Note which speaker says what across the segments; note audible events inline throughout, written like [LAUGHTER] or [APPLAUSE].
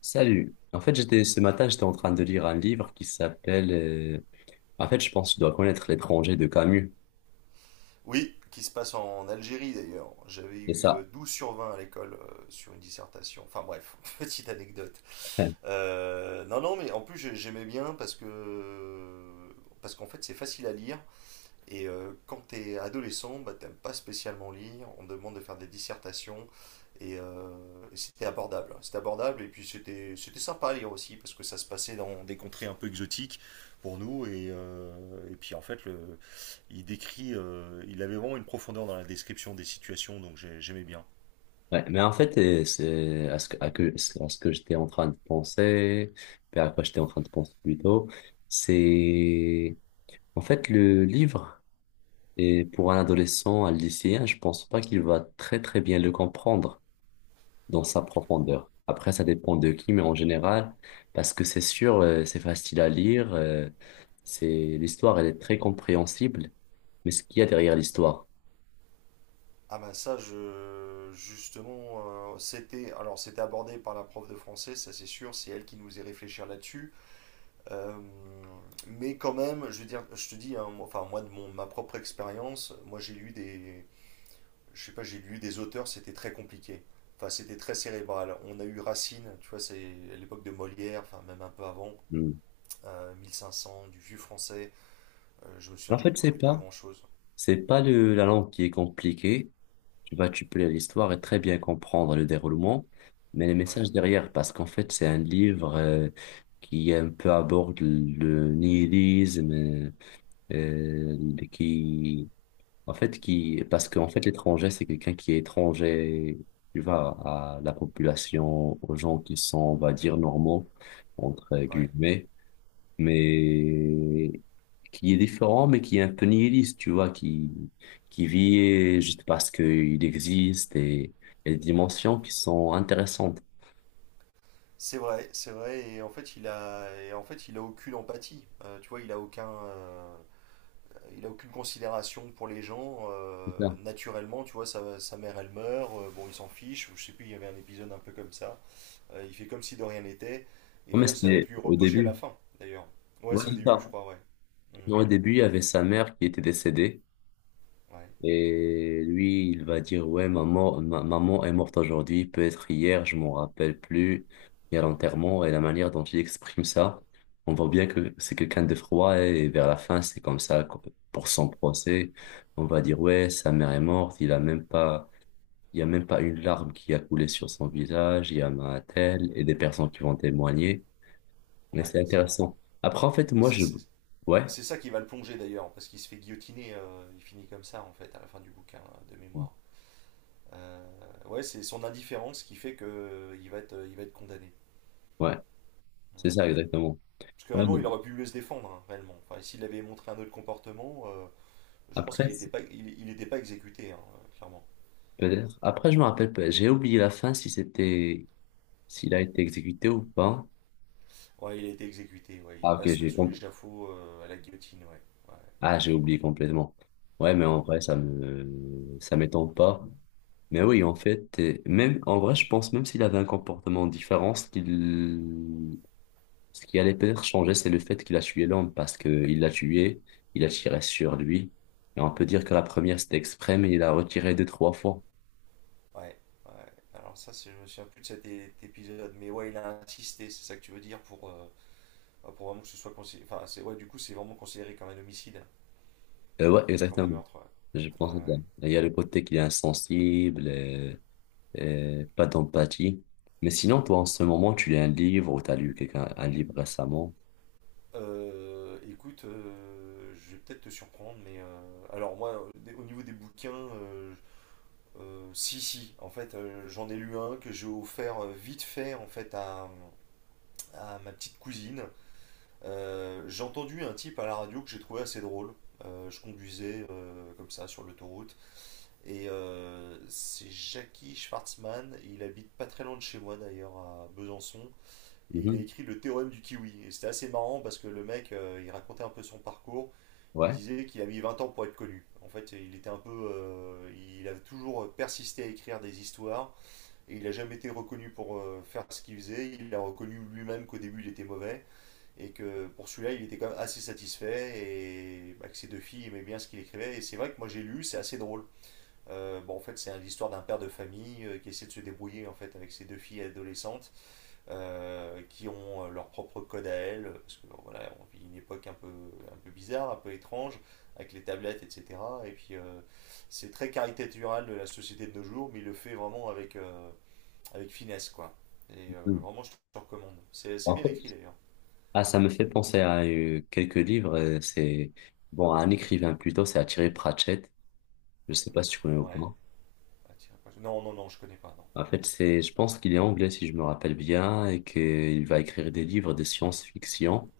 Speaker 1: Salut. En fait, j'étais ce matin, j'étais en train de lire un livre qui s'appelle. En fait, je pense que tu dois connaître L'étranger de Camus.
Speaker 2: Oui, qui se passe en Algérie d'ailleurs. J'avais
Speaker 1: C'est
Speaker 2: eu
Speaker 1: ça.
Speaker 2: 12 sur 20 à l'école, sur une dissertation. Enfin bref, [LAUGHS] petite anecdote.
Speaker 1: [LAUGHS] Ouais.
Speaker 2: Non, non, mais en plus j'aimais bien parce que parce qu'en fait c'est facile à lire. Et quand tu es adolescent, bah, t'aimes pas spécialement lire, on te demande de faire des dissertations, et, euh, et c'était abordable, hein. C'était abordable, et puis c'était sympa à lire aussi, parce que ça se passait dans des contrées un peu exotiques pour nous, et puis en fait, il décrit, il avait vraiment une profondeur dans la description des situations, donc j'aimais bien.
Speaker 1: Ouais. Mais en fait, c'est à ce que j'étais en train de penser, puis à quoi j'étais en train de penser plutôt, c'est en fait le livre est pour un adolescent, un lycéen, je pense pas qu'il va très très bien le comprendre dans sa profondeur. Après, ça dépend de qui, mais en général, parce que c'est sûr, c'est facile à lire, c'est l'histoire, elle est très compréhensible, mais ce qu'il y a derrière l'histoire.
Speaker 2: Ah ben ça, justement, c'était c'était abordé par la prof de français, ça c'est sûr, c'est elle qui nous faisait réfléchir là-dessus. Euh, mais quand même, je veux dire, je te dis, hein, enfin moi de ma propre expérience, moi je sais pas, j'ai lu des auteurs, c'était très compliqué. Enfin, c'était très cérébral. On a eu Racine, tu vois, c'est à l'époque de Molière, enfin même un peu avant,
Speaker 1: Hmm.
Speaker 2: 1500, du vieux français. Je me souviens
Speaker 1: En
Speaker 2: que je
Speaker 1: fait,
Speaker 2: comprenais pas grand-chose.
Speaker 1: c'est pas la langue qui est compliquée. Tu peux lire l'histoire et très bien comprendre le déroulement, mais les
Speaker 2: Ouais,
Speaker 1: messages derrière, parce qu'en fait, c'est un livre, qui un peu aborde le nihilisme, qui En fait, qui, parce qu'en fait, l'étranger, c'est quelqu'un qui est étranger, tu vois, à la population, aux gens qui sont, on va dire, normaux, entre
Speaker 2: ouais.
Speaker 1: guillemets, mais qui est différent, mais qui est un peu nihiliste, tu vois, qui vit juste parce qu'il existe, et des dimensions qui sont intéressantes.
Speaker 2: C'est vrai, c'est vrai. Et en fait, et en fait, il a aucune empathie. Tu vois, il a aucun. Il a aucune considération pour les gens,
Speaker 1: C'est ça.
Speaker 2: naturellement, tu vois, sa mère, elle meurt, bon, il s'en fiche. Je sais plus, il y avait un épisode un peu comme ça. Il fait comme si de rien n'était. Et
Speaker 1: Non, mais
Speaker 2: d'ailleurs, ça va être
Speaker 1: c'était
Speaker 2: lui
Speaker 1: au
Speaker 2: reproché à la
Speaker 1: début.
Speaker 2: fin, d'ailleurs. Ouais,
Speaker 1: Ouais,
Speaker 2: c'est au
Speaker 1: c'est
Speaker 2: début, je
Speaker 1: ça.
Speaker 2: crois, ouais. Mm,
Speaker 1: Non, au début, il y avait sa mère qui était décédée.
Speaker 2: ouais,
Speaker 1: Et lui, il va dire, ouais, maman, maman est morte aujourd'hui, peut-être hier, je m'en rappelle plus. Il y a l'enterrement et la manière dont il exprime ça, on voit bien que c'est quelqu'un de froid, et vers la fin, c'est comme ça pour son procès. On va dire, ouais, sa mère est morte, il y a même pas une larme qui a coulé sur son visage, il y a un tel et des personnes qui vont témoigner. Mais
Speaker 2: ouais,
Speaker 1: c'est
Speaker 2: c'est vrai.
Speaker 1: intéressant. Après, en fait,
Speaker 2: Et c'est
Speaker 1: ouais,
Speaker 2: c'est ça qui va le plonger, d'ailleurs, parce qu'il se fait guillotiner, il finit comme ça, en fait, à la fin du bouquin, de mémoire. Euh, ouais, c'est son indifférence qui fait que il va être condamné.
Speaker 1: ouais,
Speaker 2: Mm.
Speaker 1: c'est ça exactement.
Speaker 2: Parce que
Speaker 1: Ouais, mais
Speaker 2: réellement, il aurait pu mieux se défendre, hein, réellement. Enfin, s'il avait montré un autre comportement, je pense
Speaker 1: après,
Speaker 2: qu'il était pas exécuté, hein, clairement.
Speaker 1: peut-être. Après, je me rappelle pas. J'ai oublié la fin, si c'était, s'il a été exécuté ou pas.
Speaker 2: Ouais, il a été exécuté, ouais. Il
Speaker 1: Ah, ok,
Speaker 2: passe
Speaker 1: j'ai
Speaker 2: sous
Speaker 1: compris.
Speaker 2: l'échafaud, à la guillotine, ouais. Ouais,
Speaker 1: Ah, j'ai oublié complètement. Ouais, mais en vrai, ça m'étonne pas. Mais oui, en fait, même, en vrai, je pense même s'il avait un comportement différent, ce qui allait peut-être changer, c'est le fait qu'il a tué l'homme, parce que il l'a tué, il a tiré sur lui. Et on peut dire que la première, c'était exprès, mais il a retiré deux, trois fois.
Speaker 2: ouais, ouais. Alors ça, je me souviens plus de cet épisode, mais ouais, il a insisté, c'est ça que tu veux dire, pour vraiment que ce soit considéré… Enfin, c'est, ouais, du coup, c'est vraiment considéré comme un homicide,
Speaker 1: Ouais,
Speaker 2: comme un
Speaker 1: exactement.
Speaker 2: meurtre,
Speaker 1: Je
Speaker 2: ouais.
Speaker 1: pense
Speaker 2: Ouais,
Speaker 1: à ça.
Speaker 2: ouais.
Speaker 1: Et il y a le côté qu'il est insensible, pas d'empathie. Mais sinon, toi, en ce moment, tu lis un livre ou t'as lu quelqu'un, un livre récemment?
Speaker 2: Écoute, je vais peut-être te surprendre, mais alors moi, au niveau des bouquins, si, si, en fait, j'en ai lu un que j'ai offert vite fait en fait à ma petite cousine. J'ai entendu un type à la radio que j'ai trouvé assez drôle. Je conduisais comme ça sur l'autoroute et c'est Jackie Schwartzmann. Il habite pas très loin de chez moi d'ailleurs, à Besançon. Et il a
Speaker 1: Mhm.
Speaker 2: écrit Le théorème du kiwi. Et c'était assez marrant parce que le mec, il racontait un peu son parcours. Il
Speaker 1: Ouais.
Speaker 2: disait qu'il a mis 20 ans pour être connu. En fait, il était un peu, il a toujours persisté à écrire des histoires. Et il n'a jamais été reconnu pour faire ce qu'il faisait. Il a reconnu lui-même qu'au début il était mauvais et que pour celui-là il était quand même assez satisfait, et bah, que ses deux filles aimaient bien ce qu'il écrivait. Et c'est vrai que moi j'ai lu, c'est assez drôle. Bon, en fait, c'est l'histoire d'un père de famille qui essaie de se débrouiller en fait avec ses deux filles adolescentes, qui ont leur propre code à elles parce que bon, voilà, on vit une époque un peu bizarre, un peu étrange avec les tablettes, etc. Et puis c'est très caricatural de la société de nos jours, mais il le fait vraiment avec avec finesse, quoi. Et
Speaker 1: Mhm.
Speaker 2: vraiment, je te recommande. C'est
Speaker 1: En
Speaker 2: bien
Speaker 1: fait,
Speaker 2: écrit d'ailleurs.
Speaker 1: ah, ça me fait penser à quelques livres. C'est bon, à un écrivain plutôt, c'est Thierry Pratchett. Je sais pas si tu connais ou
Speaker 2: Ouais.
Speaker 1: pas.
Speaker 2: Ah, tiens, non, non, non, je connais pas, non,
Speaker 1: En
Speaker 2: non,
Speaker 1: fait,
Speaker 2: non.
Speaker 1: je pense qu'il est anglais si je me rappelle bien, et qu'il va écrire des livres de science-fiction,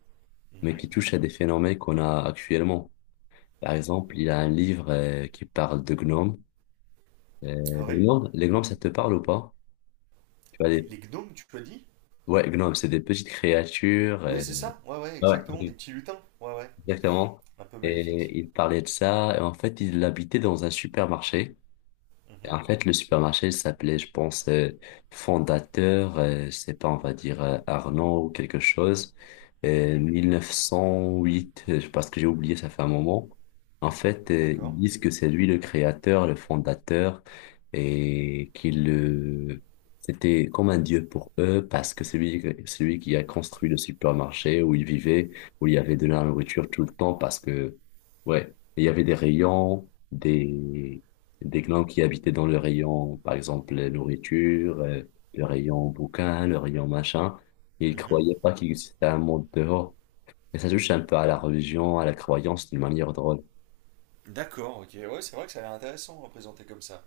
Speaker 1: mais qui
Speaker 2: Mhm.
Speaker 1: touchent à des phénomènes qu'on a actuellement. Par exemple, il a un livre qui parle de gnomes. Euh,
Speaker 2: Ah
Speaker 1: les
Speaker 2: ouais?
Speaker 1: gnomes, les gnomes, ça te parle ou pas? Tu vois, les...
Speaker 2: Les gnomes, tu as dit?
Speaker 1: Ouais, gnome, c'est des petites créatures.
Speaker 2: Oui, c'est ça. Ouais, ouais,
Speaker 1: Ouais,
Speaker 2: exactement. Des
Speaker 1: ok.
Speaker 2: petits lutins. Ouais, ouais.
Speaker 1: Exactement.
Speaker 2: Un peu maléfiques.
Speaker 1: Et il parlait de ça. Et en fait, il habitait dans un supermarché.
Speaker 2: Mhm,
Speaker 1: En fait, le supermarché il s'appelait, je pense, Fondateur, je sais pas, on va dire Arnaud ou quelque chose,
Speaker 2: mhm.
Speaker 1: 1908, parce que j'ai oublié, ça fait un moment. En fait, ils
Speaker 2: D'accord.
Speaker 1: disent que c'est lui le créateur, le fondateur, et qu'il c'était comme un dieu pour eux, parce que c'est lui qui a construit le supermarché où ils vivaient, où il y avait de la nourriture tout le temps, parce que, ouais, il y avait des des glands qui habitaient dans le rayon, par exemple, les nourritures, le rayon bouquin, le rayon machin. Ils
Speaker 2: Mhm.
Speaker 1: croyaient pas qu'il existait un monde dehors. Et ça touche un peu à la religion, à la croyance d'une manière drôle.
Speaker 2: D'accord, ok. Ouais, c'est vrai que ça a l'air intéressant à présenter comme ça.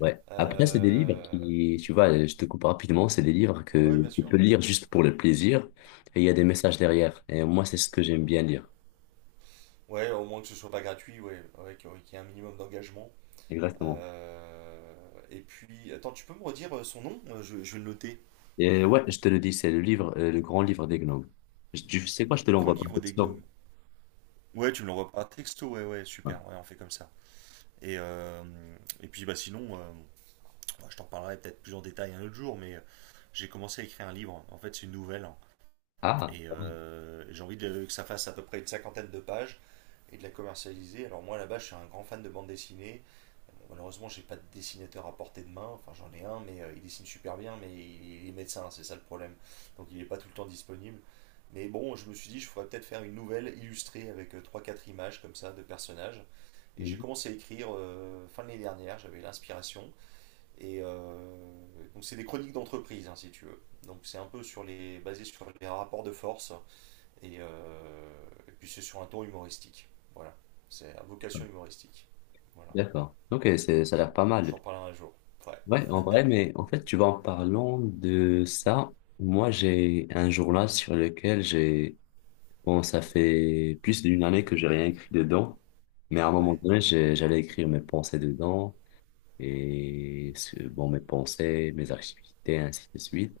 Speaker 1: Ouais. Après, c'est des livres
Speaker 2: Euh,
Speaker 1: qui, tu vois, je te coupe rapidement, c'est des livres
Speaker 2: Ouais,
Speaker 1: que
Speaker 2: ouais, bien
Speaker 1: tu
Speaker 2: sûr.
Speaker 1: peux lire juste pour le plaisir, et il y a des messages derrière. Et moi, c'est ce que j'aime bien lire.
Speaker 2: Ouais, au moins que ce soit pas gratuit, ouais. Ouais, qu'il y ait un minimum d'engagement.
Speaker 1: Exactement.
Speaker 2: Et puis, attends, tu peux me redire son nom? Je vais le noter.
Speaker 1: Et ouais, je te le dis, c'est le livre, le grand livre des gnomes. Tu sais quoi, je te
Speaker 2: Grand
Speaker 1: l'envoie par
Speaker 2: livre des
Speaker 1: texto.
Speaker 2: gnomes. Ouais, tu me l'envoies par texto, ouais, ouais,
Speaker 1: Ouais.
Speaker 2: super, ouais, on fait comme ça. Et, euh, et puis bah sinon, bah, je t'en parlerai peut-être plus en détail un autre jour, mais j'ai commencé à écrire un livre, en fait c'est une nouvelle, hein.
Speaker 1: Ah,
Speaker 2: Et que ça fasse à peu près une cinquantaine de pages et de la commercialiser. Alors moi là-bas, je suis un grand fan de bande dessinée. Malheureusement, j'ai pas de dessinateur à portée de main. Enfin, j'en ai un, mais il dessine super bien, mais il est médecin, c'est ça le problème. Donc, il n'est pas tout le temps disponible. Mais bon, je me suis dit, je pourrais peut-être faire une nouvelle illustrée avec trois, quatre images comme ça de personnages. Et j'ai
Speaker 1: ouais.
Speaker 2: commencé à écrire fin de l'année dernière, j'avais l'inspiration. Et euh, donc c'est des chroniques d'entreprise, hein, si tu veux. Donc c'est un peu sur basé sur les rapports de force. Et, euh, et puis c'est sur un ton humoristique. Voilà, c'est à vocation humoristique. Voilà,
Speaker 1: D'accord. Ok, c'est, ça a l'air pas
Speaker 2: je
Speaker 1: mal.
Speaker 2: t'en parlerai un jour. Ouais.
Speaker 1: Ouais, en vrai, mais en fait, tu vois, en parlant de ça, moi, j'ai un journal sur lequel j'ai, bon, ça fait plus d'une année que j'ai rien écrit dedans, mais à un moment
Speaker 2: Ouais.
Speaker 1: donné, j'allais écrire mes pensées dedans, bon, mes pensées, mes activités, ainsi de suite.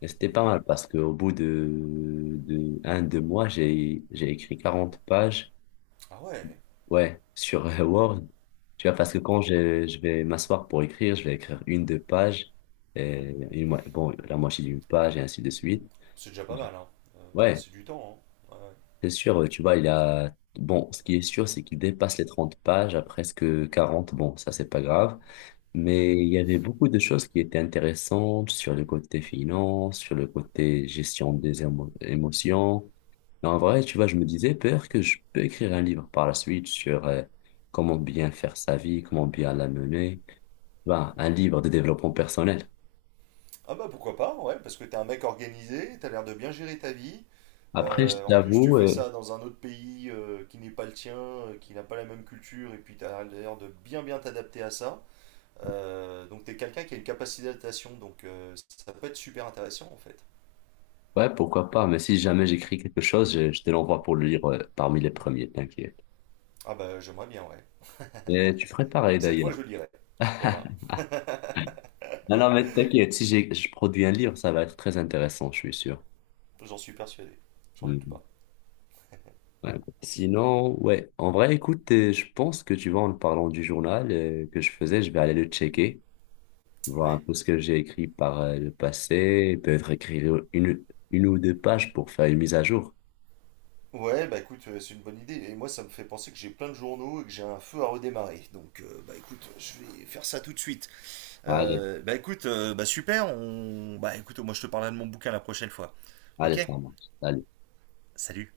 Speaker 1: Et c'était pas
Speaker 2: Mhm.
Speaker 1: mal parce qu'au bout de un, deux mois, j'ai écrit 40 pages.
Speaker 2: Ah ouais.
Speaker 1: Ouais, sur Word. Tu vois, parce que quand je vais m'asseoir pour écrire, je vais écrire une, deux pages,
Speaker 2: Mhm.
Speaker 1: et bon, la moitié d'une page, et ainsi de suite.
Speaker 2: C'est déjà pas mal, hein.
Speaker 1: Ouais,
Speaker 2: C'est du temps, hein. Ouais, ouais.
Speaker 1: c'est sûr, tu vois, il a... Bon, ce qui est sûr, c'est qu'il dépasse les 30 pages, à presque 40. Bon, ça, c'est pas grave.
Speaker 2: Mhm.
Speaker 1: Mais il y avait beaucoup de choses qui étaient intéressantes sur le côté finance, sur le côté gestion des émotions. Mais en vrai, tu vois, je me disais, peur que je peux écrire un livre par la suite sur comment bien faire sa vie, comment bien la mener. Ben, un livre de développement personnel.
Speaker 2: Ah bah pourquoi pas, ouais, parce que t'es un mec organisé, t'as l'air de bien gérer ta vie.
Speaker 1: Après, je
Speaker 2: En plus, tu
Speaker 1: t'avoue,
Speaker 2: fais ça dans un autre pays, qui n'est pas le tien, qui n'a pas la même culture, et puis t'as l'air de bien t'adapter à ça. Donc t'es quelqu'un qui a une capacité d'adaptation, donc ça peut être super intéressant en fait.
Speaker 1: ouais, pourquoi pas, mais si jamais j'écris quelque chose, je te l'envoie pour le lire parmi les premiers, t'inquiète.
Speaker 2: Ah bah j'aimerais bien, ouais.
Speaker 1: Et tu ferais pareil
Speaker 2: Cette fois
Speaker 1: d'ailleurs.
Speaker 2: je lirai, voilà,
Speaker 1: [LAUGHS] Non, non, mais t'inquiète, si je produis un livre, ça va être très intéressant, je suis sûr.
Speaker 2: j'en suis persuadé, j'en doute
Speaker 1: Mhm.
Speaker 2: pas.
Speaker 1: Ouais. Sinon, ouais, en vrai, écoute, je pense que tu vois, en parlant du journal que je faisais, je vais aller le checker, voir un
Speaker 2: Ouais.
Speaker 1: peu ce que j'ai écrit par le passé, et peut-être écrire une ou deux pages pour faire une mise à jour.
Speaker 2: Ouais, bah écoute, c'est une bonne idée. Et moi, ça me fait penser que j'ai plein de journaux et que j'ai un feu à redémarrer. Donc, bah écoute, je vais faire ça tout de suite.
Speaker 1: Allez,
Speaker 2: Bah super. Bah écoute, moi je te parlerai de mon bouquin la prochaine fois.
Speaker 1: allez,
Speaker 2: Ok?
Speaker 1: ça marche. Allez.
Speaker 2: Salut.